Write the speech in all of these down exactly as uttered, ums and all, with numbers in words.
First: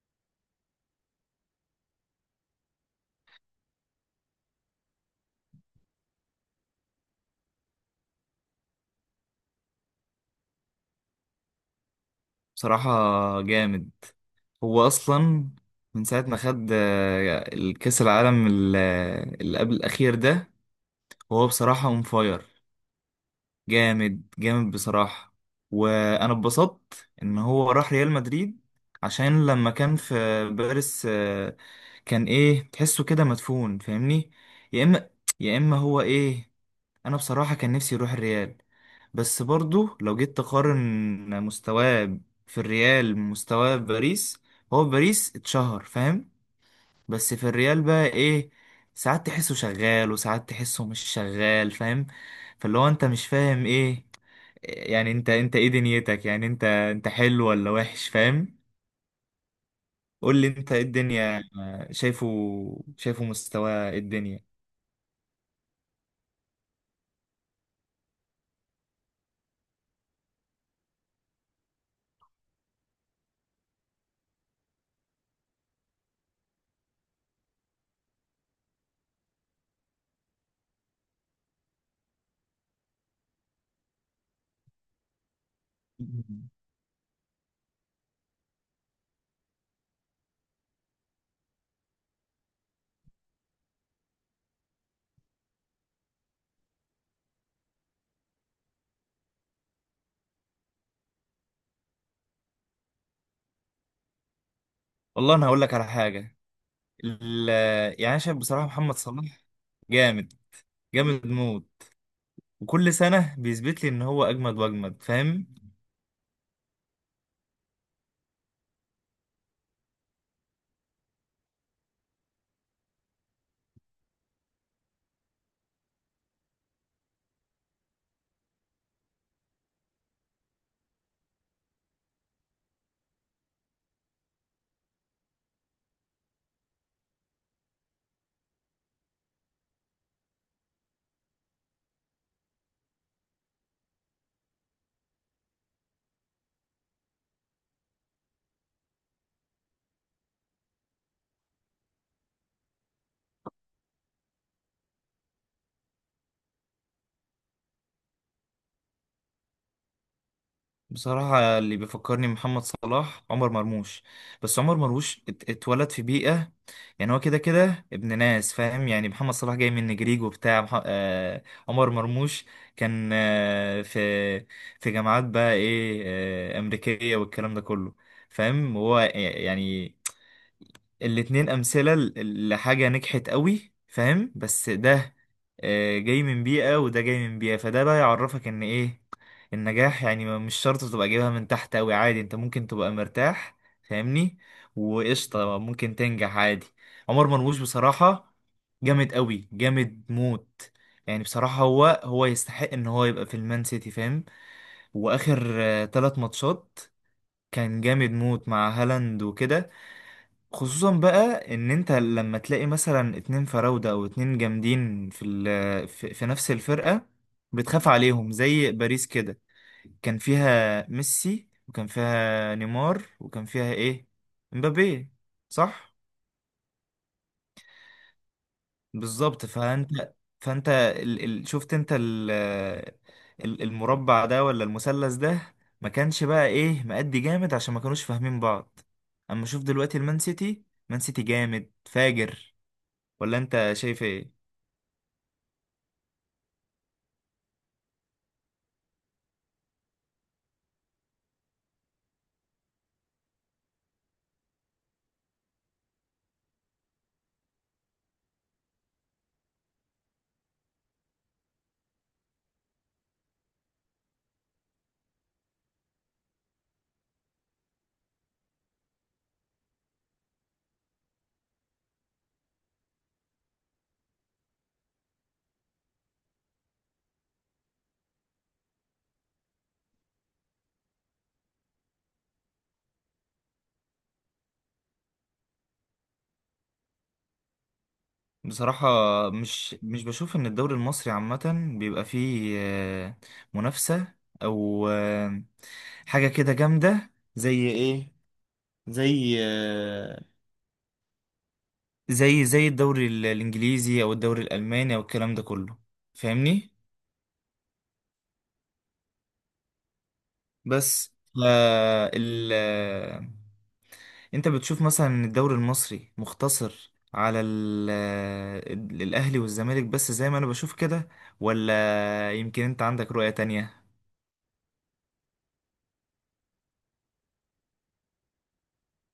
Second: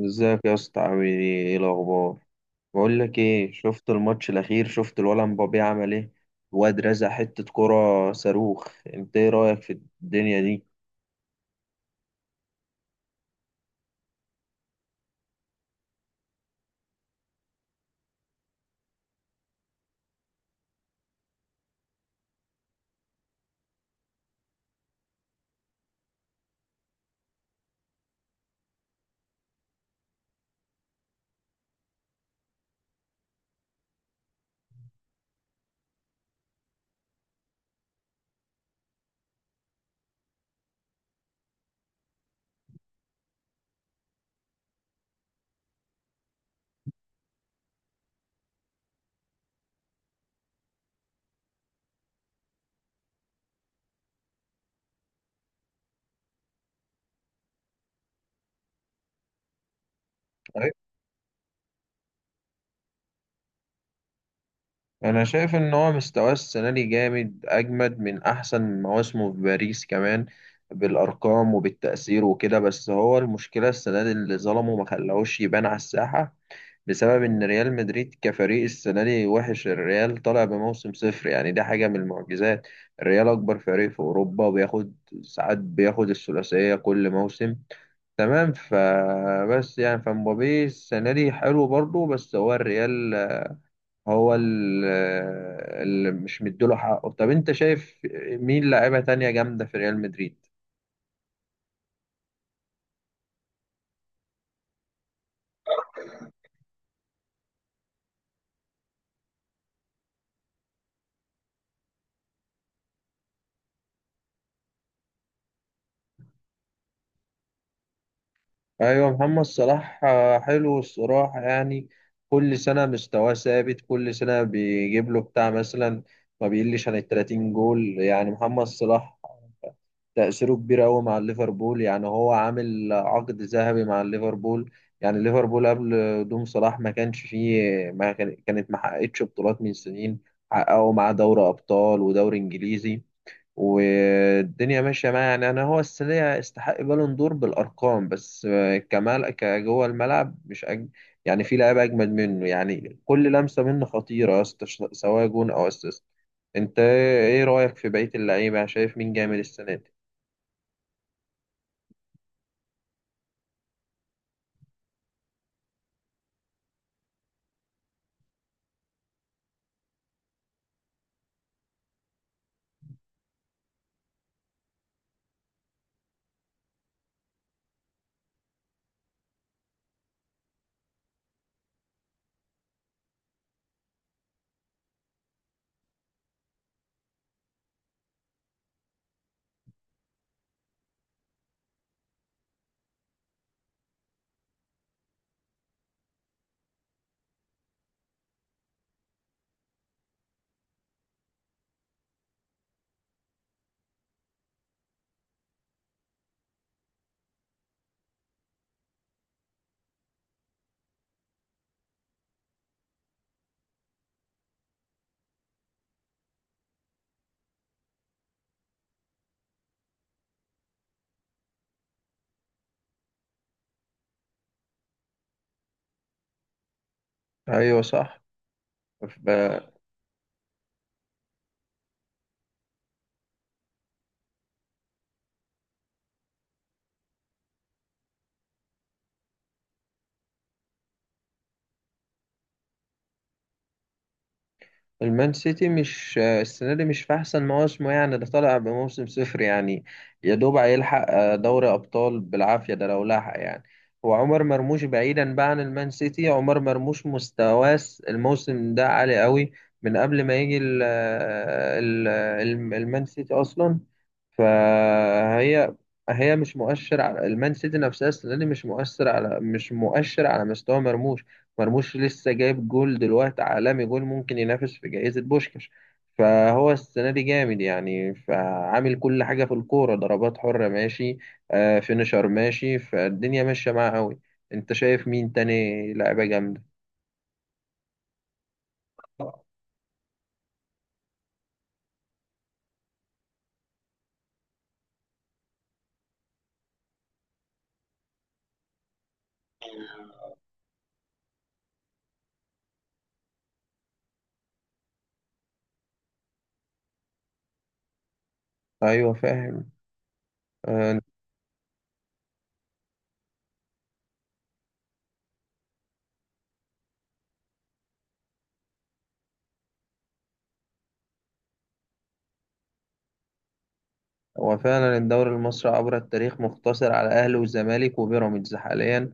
ازيك يا اسطى؟ عامل ايه؟ ايه الاخبار؟ بقول لك ايه، شفت الماتش الاخير؟ شفت الولد مبابي عمل ايه؟ الواد رزع حته كرة صاروخ. انت ايه رايك في الدنيا دي؟ بصراحة، جامد. هو أصلا من ساعة ما خد آه، الكأس العالم ال- آه، اللي قبل الأخير ده. هو بصراحة اون فاير، جامد جامد بصراحة. وأنا اتبسطت إن هو راح ريال مدريد. عشان لما كان في باريس آه، كان إيه، تحسه كده مدفون، فاهمني؟ يا إما يا إما هو إيه. انا بصراحة كان نفسي يروح الريال. بس برضو لو جيت تقارن مستواه في الريال، مستواه في باريس. هو في باريس اتشهر، فاهم؟ بس في الريال بقى ايه، ساعات تحسه شغال وساعات تحسه مش شغال، فاهم؟ فاللي هو انت مش فاهم ايه. يعني انت انت ايه دنيتك؟ يعني انت انت حلو ولا وحش، فاهم؟ قول لي انت أيوة. ايه الدنيا. شايفه شايفه مستواه إيه الدنيا؟ انا شايف ان هو مستواه السنه دي جامد، اجمد من احسن مواسمه في باريس كمان، بالارقام وبالتاثير وكده. بس هو المشكله السنه دي اللي ظلمه ما خلاهوش يبان على الساحه، بسبب ان ريال مدريد كفريق السنه دي وحش. الريال طالع بموسم صفر، يعني ده حاجه من المعجزات. الريال اكبر فريق في اوروبا، وبياخد ساعات بياخد الثلاثيه كل موسم، تمام؟ فبس يعني فمبابي السنه دي حلو برضه، بس هو الريال هو ال- اللي مش مديله حقه. طب انت شايف مين لاعيبه تانية جامده في ريال مدريد؟ والله انا هقول لك على حاجة. ال- يعني انا شايف بصراحه محمد صلاح جامد، جامد موت. وكل سنه بيثبت لي ان هو اجمد واجمد، فاهم؟ ايوه، محمد صلاح آه، حلو الصراحه يعني. كل سنه مستواه ثابت، كل سنه بيجيب له بتاع مثلا، ما بيقلش عن ال تلاتين جول يعني. محمد صلاح تأثيره كبير قوي مع الليفربول، يعني هو عامل عقد ذهبي مع الليفربول. يعني ليفربول قبل قدوم صلاح ما كانش فيه ما كان- كانت ما حققتش بطولات من سنين، حققوا معاه دوري ابطال ودوري انجليزي والدنيا ماشيه معاه. يعني انا هو السنه دي يستحق بالون دور بالارقام، بس آه، كمال كجوه الملعب مش أج... يعني في لعيبه اجمد منه. يعني كل لمسه منه خطيره يا اسطى، ش- سواء جون او اسيست. انت ايه رايك في بقيه اللعيبه؟ يعني شايف مين جامد السنه دي؟ بصراحه، اللي بيفكرني محمد صلاح عمر مرموش. بس عمر مرموش ات- اتولد في بيئه. يعني هو كده كده ابن ناس، فاهم؟ يعني محمد صلاح جاي من نجريج وبتاع مح... آه... عمر مرموش كان آه... في في جامعات بقى ايه، آه... امريكيه والكلام ده كله. فاهم. هو يعني الاتنين أمثلة ل- لحاجة نجحت قوي، فاهم؟ بس ده آه، جاي من بيئة وده جاي من بيئة. فده بقى يعرفك إن إيه النجاح. يعني ما- مش شرط تبقى جايبها من تحت قوي، عادي. أنت ممكن تبقى مرتاح، فاهمني؟ وقشطة ممكن تنجح عادي. عمر مرموش بصراحة جامد قوي، جامد موت. يعني بصراحة هو هو يستحق إن هو يبقى في المان سيتي، فاهم؟ وآخر آه، تلات ماتشات كان جامد موت مع هالاند وكده. خصوصا بقى ان انت لما تلاقي مثلا اتنين فراودة او اتنين جامدين في ال في, في نفس الفرقة، بتخاف عليهم زي باريس كده. كان فيها ميسي وكان فيها نيمار وكان فيها ايه، مبابي، صح. ايوه صح. بالظبط. فانت فانت ال ال شفت انت ال ال- المربع ده ولا المثلث ده؟ ما كانش بقى ايه مأدي جامد، عشان ما كانوش فاهمين بعض. اما شوف دلوقتي المان سيتي مان سيتي جامد فاجر، ولا انت شايف ايه؟ المان سيتي مش آه، السنة دي مش في أحسن مواسمه، يعني ده طالع بموسم صفر يعني. يا دوب هيلحق آه، دوري أبطال بالعافية، ده لو لحق يعني. هو عمر مرموش، بعيدا بقى عن المان سيتي، عمر مرموش مستواه الموسم ده عالي قوي، من قبل ما يجي ال ال ال- المان سيتي أصلا. فهي هي مش مؤشر على المان سيتي، نفسها السنة دي مش مؤثر على مش مؤشر على مستوى مرموش. مرموش لسه جايب جول دلوقتي عالمي، جول ممكن ينافس في جائزة بوشكاش. فهو السنة دي جامد يعني، فعامل كل حاجة في الكورة، ضربات حرة ماشي، آه فينشر ماشي، فالدنيا ماشية معاه قوي. انت شايف مين تاني لعيبة جامدة؟ بصراحة مش مش بشوف ان الدوري المصري عامة بيبقى فيه آه، منافسة او آه، حاجة كده جامدة، زي ايه، زي آه، زي زي الدوري ال- الانجليزي او الدوري الالماني او الكلام ده كله، فاهمني؟ ايوه فاهم. آه، بس آه ال آه، انت بتشوف مثلا ان الدوري المصري مختصر على ال آه، الاهلي والزمالك بس، زي ما انا بشوف كده، ولا يمكن انت عندك رؤية تانية؟ هو فعلا الدوري المصري عبر التاريخ مقتصر على الاهلي والزمالك وبيراميدز حاليا.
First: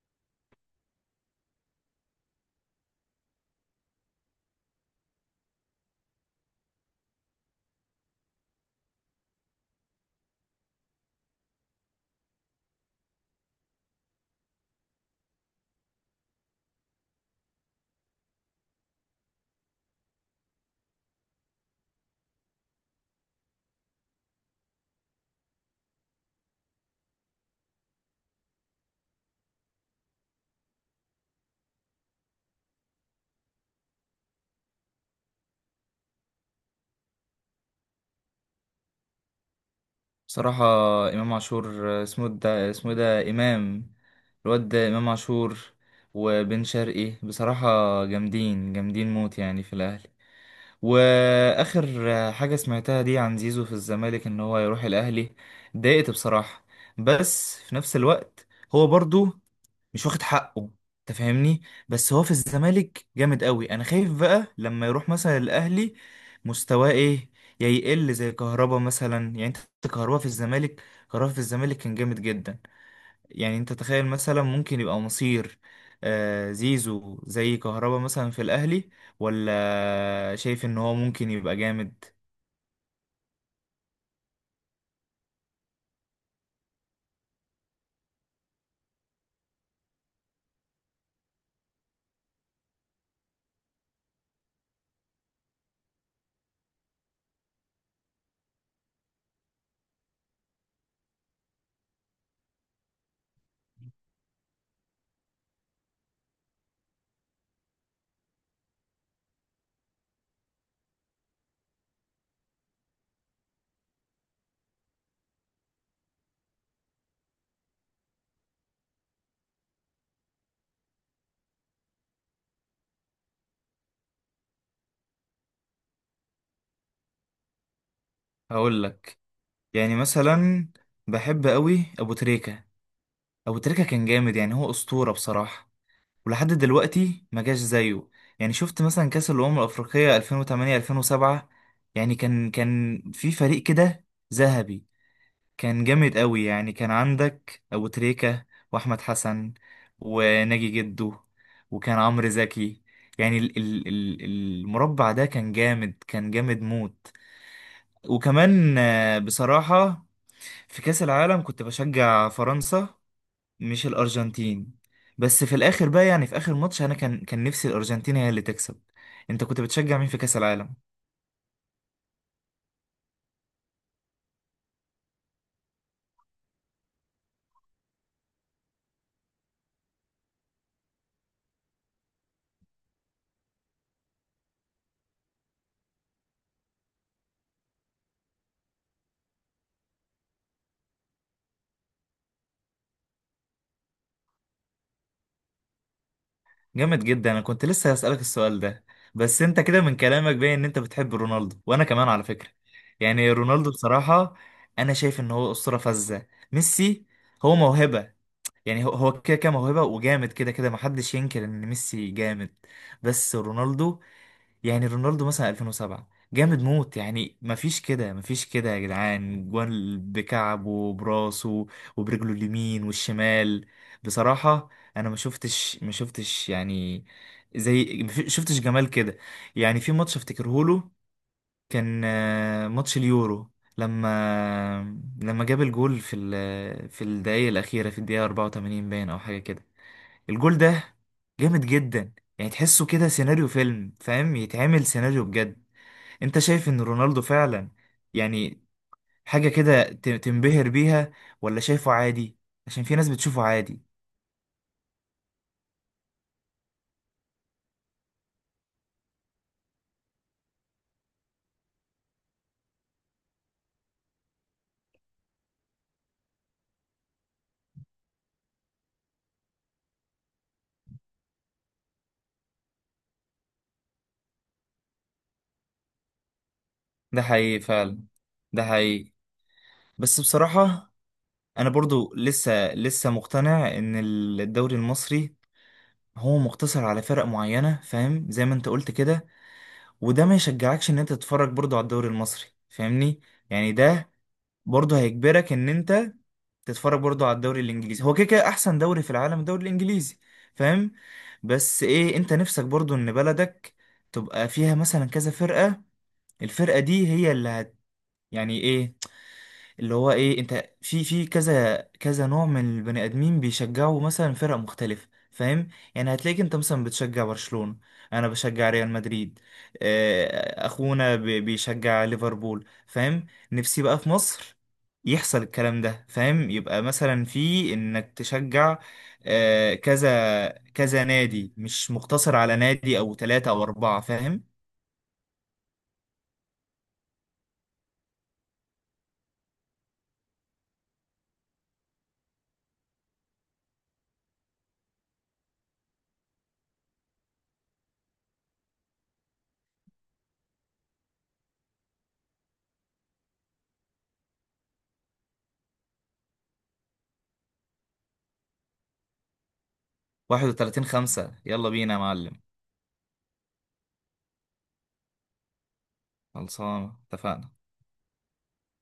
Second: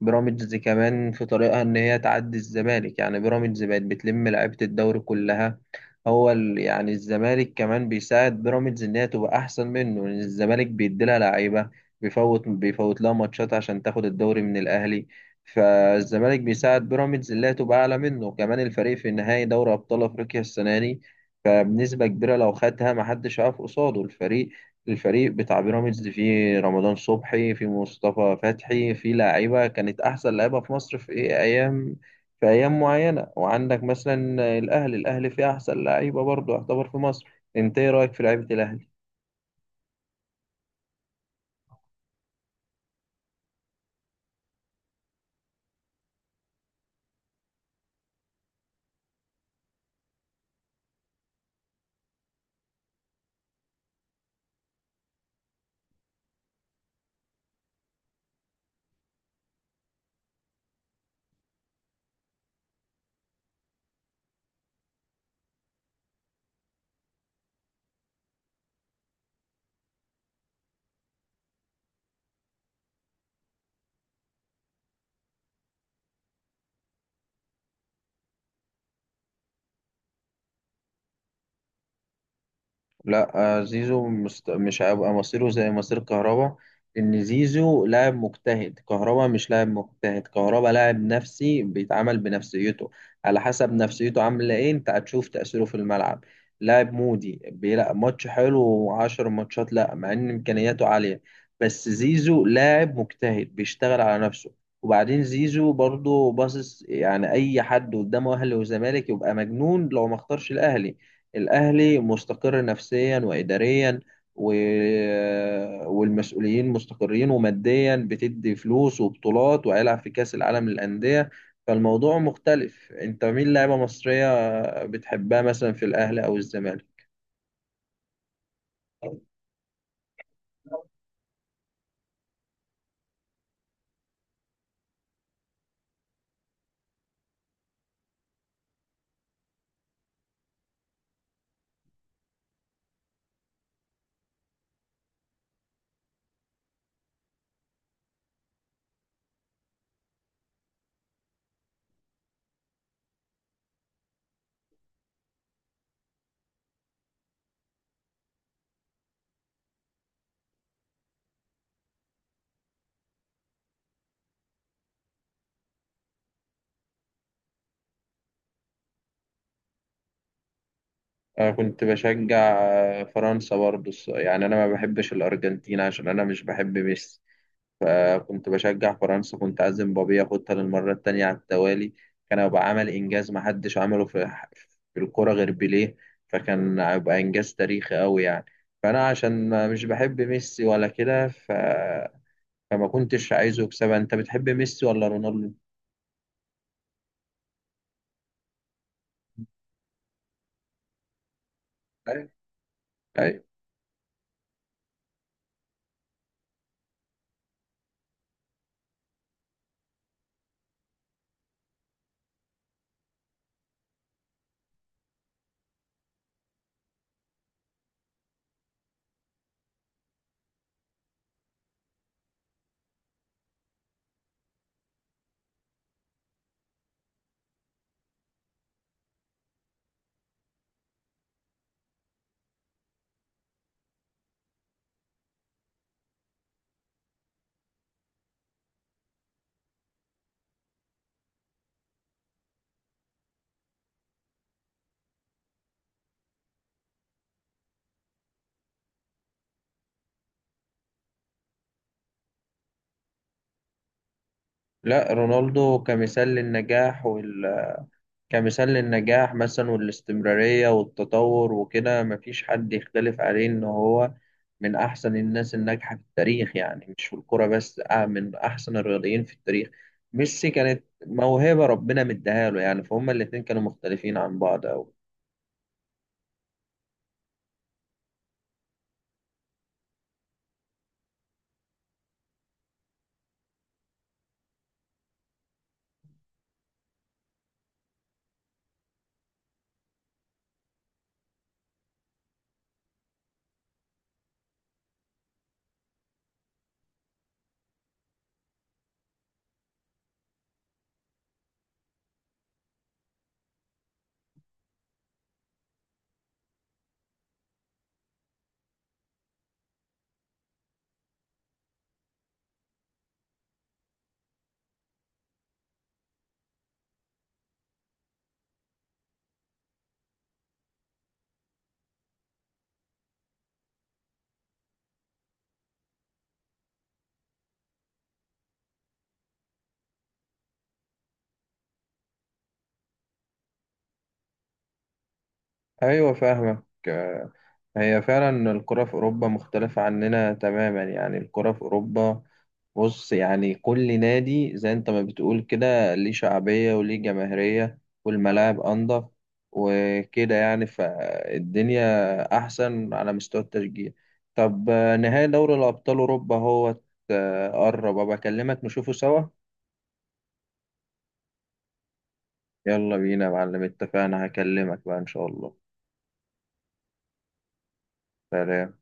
بيراميدز كمان في طريقها ان هي تعدي الزمالك، يعني بيراميدز بقت بتلم لعيبة الدوري كلها. هو ال- يعني الزمالك كمان بيساعد بيراميدز ان هي تبقى احسن منه، لان الزمالك بيديلها لعيبة، بيفوت بيفوت لها ماتشات عشان تاخد الدوري من الاهلي. فالزمالك بيساعد بيراميدز ان هي تبقى اعلى منه. كمان الفريق في نهائي دوري ابطال افريقيا السنة دي، فبنسبة كبيرة لو خدها محدش هيقف قصاده الفريق. الفريق بتاع بيراميدز فيه رمضان صبحي، فيه مصطفى فتحي، فيه لاعيبة كانت أحسن لاعيبة في مصر في إيه أيام، في أيام معينة. وعندك مثلا الأهلي، الأهلي فيه أحسن لاعيبة برضه يعتبر في مصر. أنت إيه رأيك في لعيبة الأهلي؟ بصراحة، امام عاشور، آه، اسمه ده اسمه ده امام، الواد ده امام عاشور، وبن شرقي بصراحة جامدين، جامدين موت، يعني في الاهلي. واخر حاجه سمعتها دي عن زيزو في الزمالك ان هو يروح الاهلي، اتضايقت بصراحه. بس في نفس الوقت هو برضو مش واخد حقه، انت فاهمني؟ بس هو في الزمالك جامد قوي. انا خايف بقى لما يروح مثلا الاهلي، مستواه ايه، يا يقل زي كهربا مثلا. يعني انت، كهربا في الزمالك كهربا في الزمالك كان جامد جدا. يعني انت تخيل مثلا، ممكن يبقى مصير آه، زيزو زي كهربا مثلا في الاهلي؟ ولا شايف ان هو ممكن يبقى جامد؟ لا، آه، زيزو مست... مش هيبقى مصيره زي مصير كهربا. ان زيزو لاعب مجتهد، كهربا مش لاعب مجتهد، كهربا لاعب نفسي بيتعامل بنفسيته. على حسب نفسيته عامله ايه انت هتشوف تأثيره في الملعب. لاعب مودي بيلعب ماتش حلو وعشر ماتشات لا، مع ان امكانياته عاليه. بس زيزو لاعب مجتهد بيشتغل على نفسه. وبعدين زيزو برضه باصص، يعني اي حد قدامه اهلي وزمالك يبقى مجنون لو ما اختارش الاهلي. الأهلي مستقر نفسيا وإداريا و... والمسؤولين مستقرين، وماديا بتدي فلوس وبطولات، وهيلعب في كأس العالم للأندية. فالموضوع مختلف. أنت مين لاعيبة مصرية بتحبها مثلا في الأهلي أو الزمالك؟ هقول لك. يعني مثلا، بحب قوي ابو تريكة. ابو تريكة كان جامد، يعني هو اسطورة بصراحة. ولحد دلوقتي ما جاش زيه. يعني شفت مثلا كاس الامم الافريقية ألفين وتمنية، ألفين وسبعة. يعني كان كان في فريق كده ذهبي، كان جامد قوي. يعني كان عندك ابو تريكة، واحمد حسن، وناجي جدو، وكان عمرو زكي. يعني ال- ال- ال- المربع ده كان جامد، كان جامد موت. وكمان آه، بصراحة في كأس العالم كنت بشجع فرنسا، مش الأرجنتين. بس في الآخر بقى، يعني في آخر ماتش أنا كان كان نفسي الأرجنتين هي اللي تكسب. أنت كنت بتشجع مين في كأس العالم؟ أنا كنت بشجع فرنسا برضه، الص- يعني أنا ما بحبش الأرجنتين عشان أنا مش بحب ميسي. فكنت بشجع فرنسا، كنت عازم بابي ياخدها للمرة التانية على التوالي. كان هيبقى عمل إنجاز محدش عمله في في الكرة غير بيليه، فكان هيبقى إنجاز تاريخي أوي يعني. فأنا عشان ما- مش بحب ميسي ولا كده ف... فما كنتش عايزه يكسبها. أنت بتحب ميسي ولا رونالدو؟ جامد جدا، انا كنت لسه هسألك السؤال ده. بس انت كده من كلامك باين ان انت بتحب رونالدو، وانا كمان على أيوة. فكرة. يعني أيوة. رونالدو بصراحة، انا شايف ان هو اسطورة فذة. ميسي هو موهبة، يعني هو هو كده كده موهبة وجامد كده كده، محدش ينكر ان ميسي جامد. بس رونالدو، يعني رونالدو مثلا ألفين وسبعة جامد موت. يعني مفيش كده مفيش كده يا جدعان، جوان بكعبه وبراسه وبرجله اليمين والشمال. بصراحة انا ما شفتش ما شفتش يعني، زي ما في- شفتش جمال كده. يعني في ماتش افتكره له، كان آه، ماتش اليورو، لما لما جاب الجول في ال... في الدقايق الأخيرة، في الدقيقة أربعة وتمانين باين أو حاجة كده. الجول ده جامد جدا، يعني تحسه كده سيناريو فيلم، فاهم؟ يتعمل سيناريو بجد. انت شايف ان رونالدو فعلا، يعني، حاجة كده ت- تنبهر بيها؟ ولا شايفه عادي؟ عشان في ناس بتشوفه عادي. لا رونالدو كمثال للنجاح وال... كمثال للنجاح مثلا، والاستمرارية والتطور وكده، مفيش حد يختلف عليه إن هو من أحسن الناس الناجحة في التاريخ. يعني مش في الكرة بس، آه من أحسن الرياضيين في التاريخ. ميسي كانت موهبة ربنا مديها له، يعني فهم الاتنين كانوا مختلفين عن بعض أوي. ده حقيقي فعلا، ده حقيقي. بس بصراحة انا برضو لسه لسه مقتنع ان الدوري المصري هو مقتصر على فرق معينة، فاهم، زي ما انت قلت كده. وده ما يشجعكش ان انت تتفرج برضو على الدوري المصري، فاهمني؟ يعني ده برضو هيجبرك ان انت تتفرج برضو على الدوري الانجليزي. هو كده كده احسن دوري في العالم الدوري الانجليزي، فاهم؟ بس ايه، انت نفسك برضو ان بلدك تبقى فيها مثلا كذا فرقة، الفرقة دي هي اللي هت، يعني ايه، اللي هو ايه، انت في في كذا كذا نوع من البني ادمين بيشجعوا مثلا فرق مختلفه، فاهم؟ يعني هتلاقيك انت مثلا بتشجع برشلونه، انا بشجع ريال مدريد، آه، اخونا بي- بيشجع ليفربول، فاهم؟ نفسي بقى في مصر يحصل الكلام ده، فاهم؟ يبقى مثلا في انك تشجع آه، كذا كذا نادي، مش مقتصر على نادي او ثلاثة او اربعة، فاهم؟ أيوة فاهمك. آه، هي فعلا الكرة في أوروبا مختلفة عننا تماما. يعني الكرة في أوروبا، بص يعني كل نادي زي انت ما بتقول كده ليه شعبية وليه جماهيرية، والملاعب أنضف وكده يعني، فالدنيا أحسن على مستوى التشجيع. طب آه، نهائي دوري الأبطال أوروبا هو آه، قرب، أبقى أكلمك نشوفه سوا. واحد وثلاثين خمسة، يلا بينا يا معلم. يلا بينا يا معلم، اتفقنا، هكلمك بقى إن شاء الله. خلصانة، اتفقنا. سلام.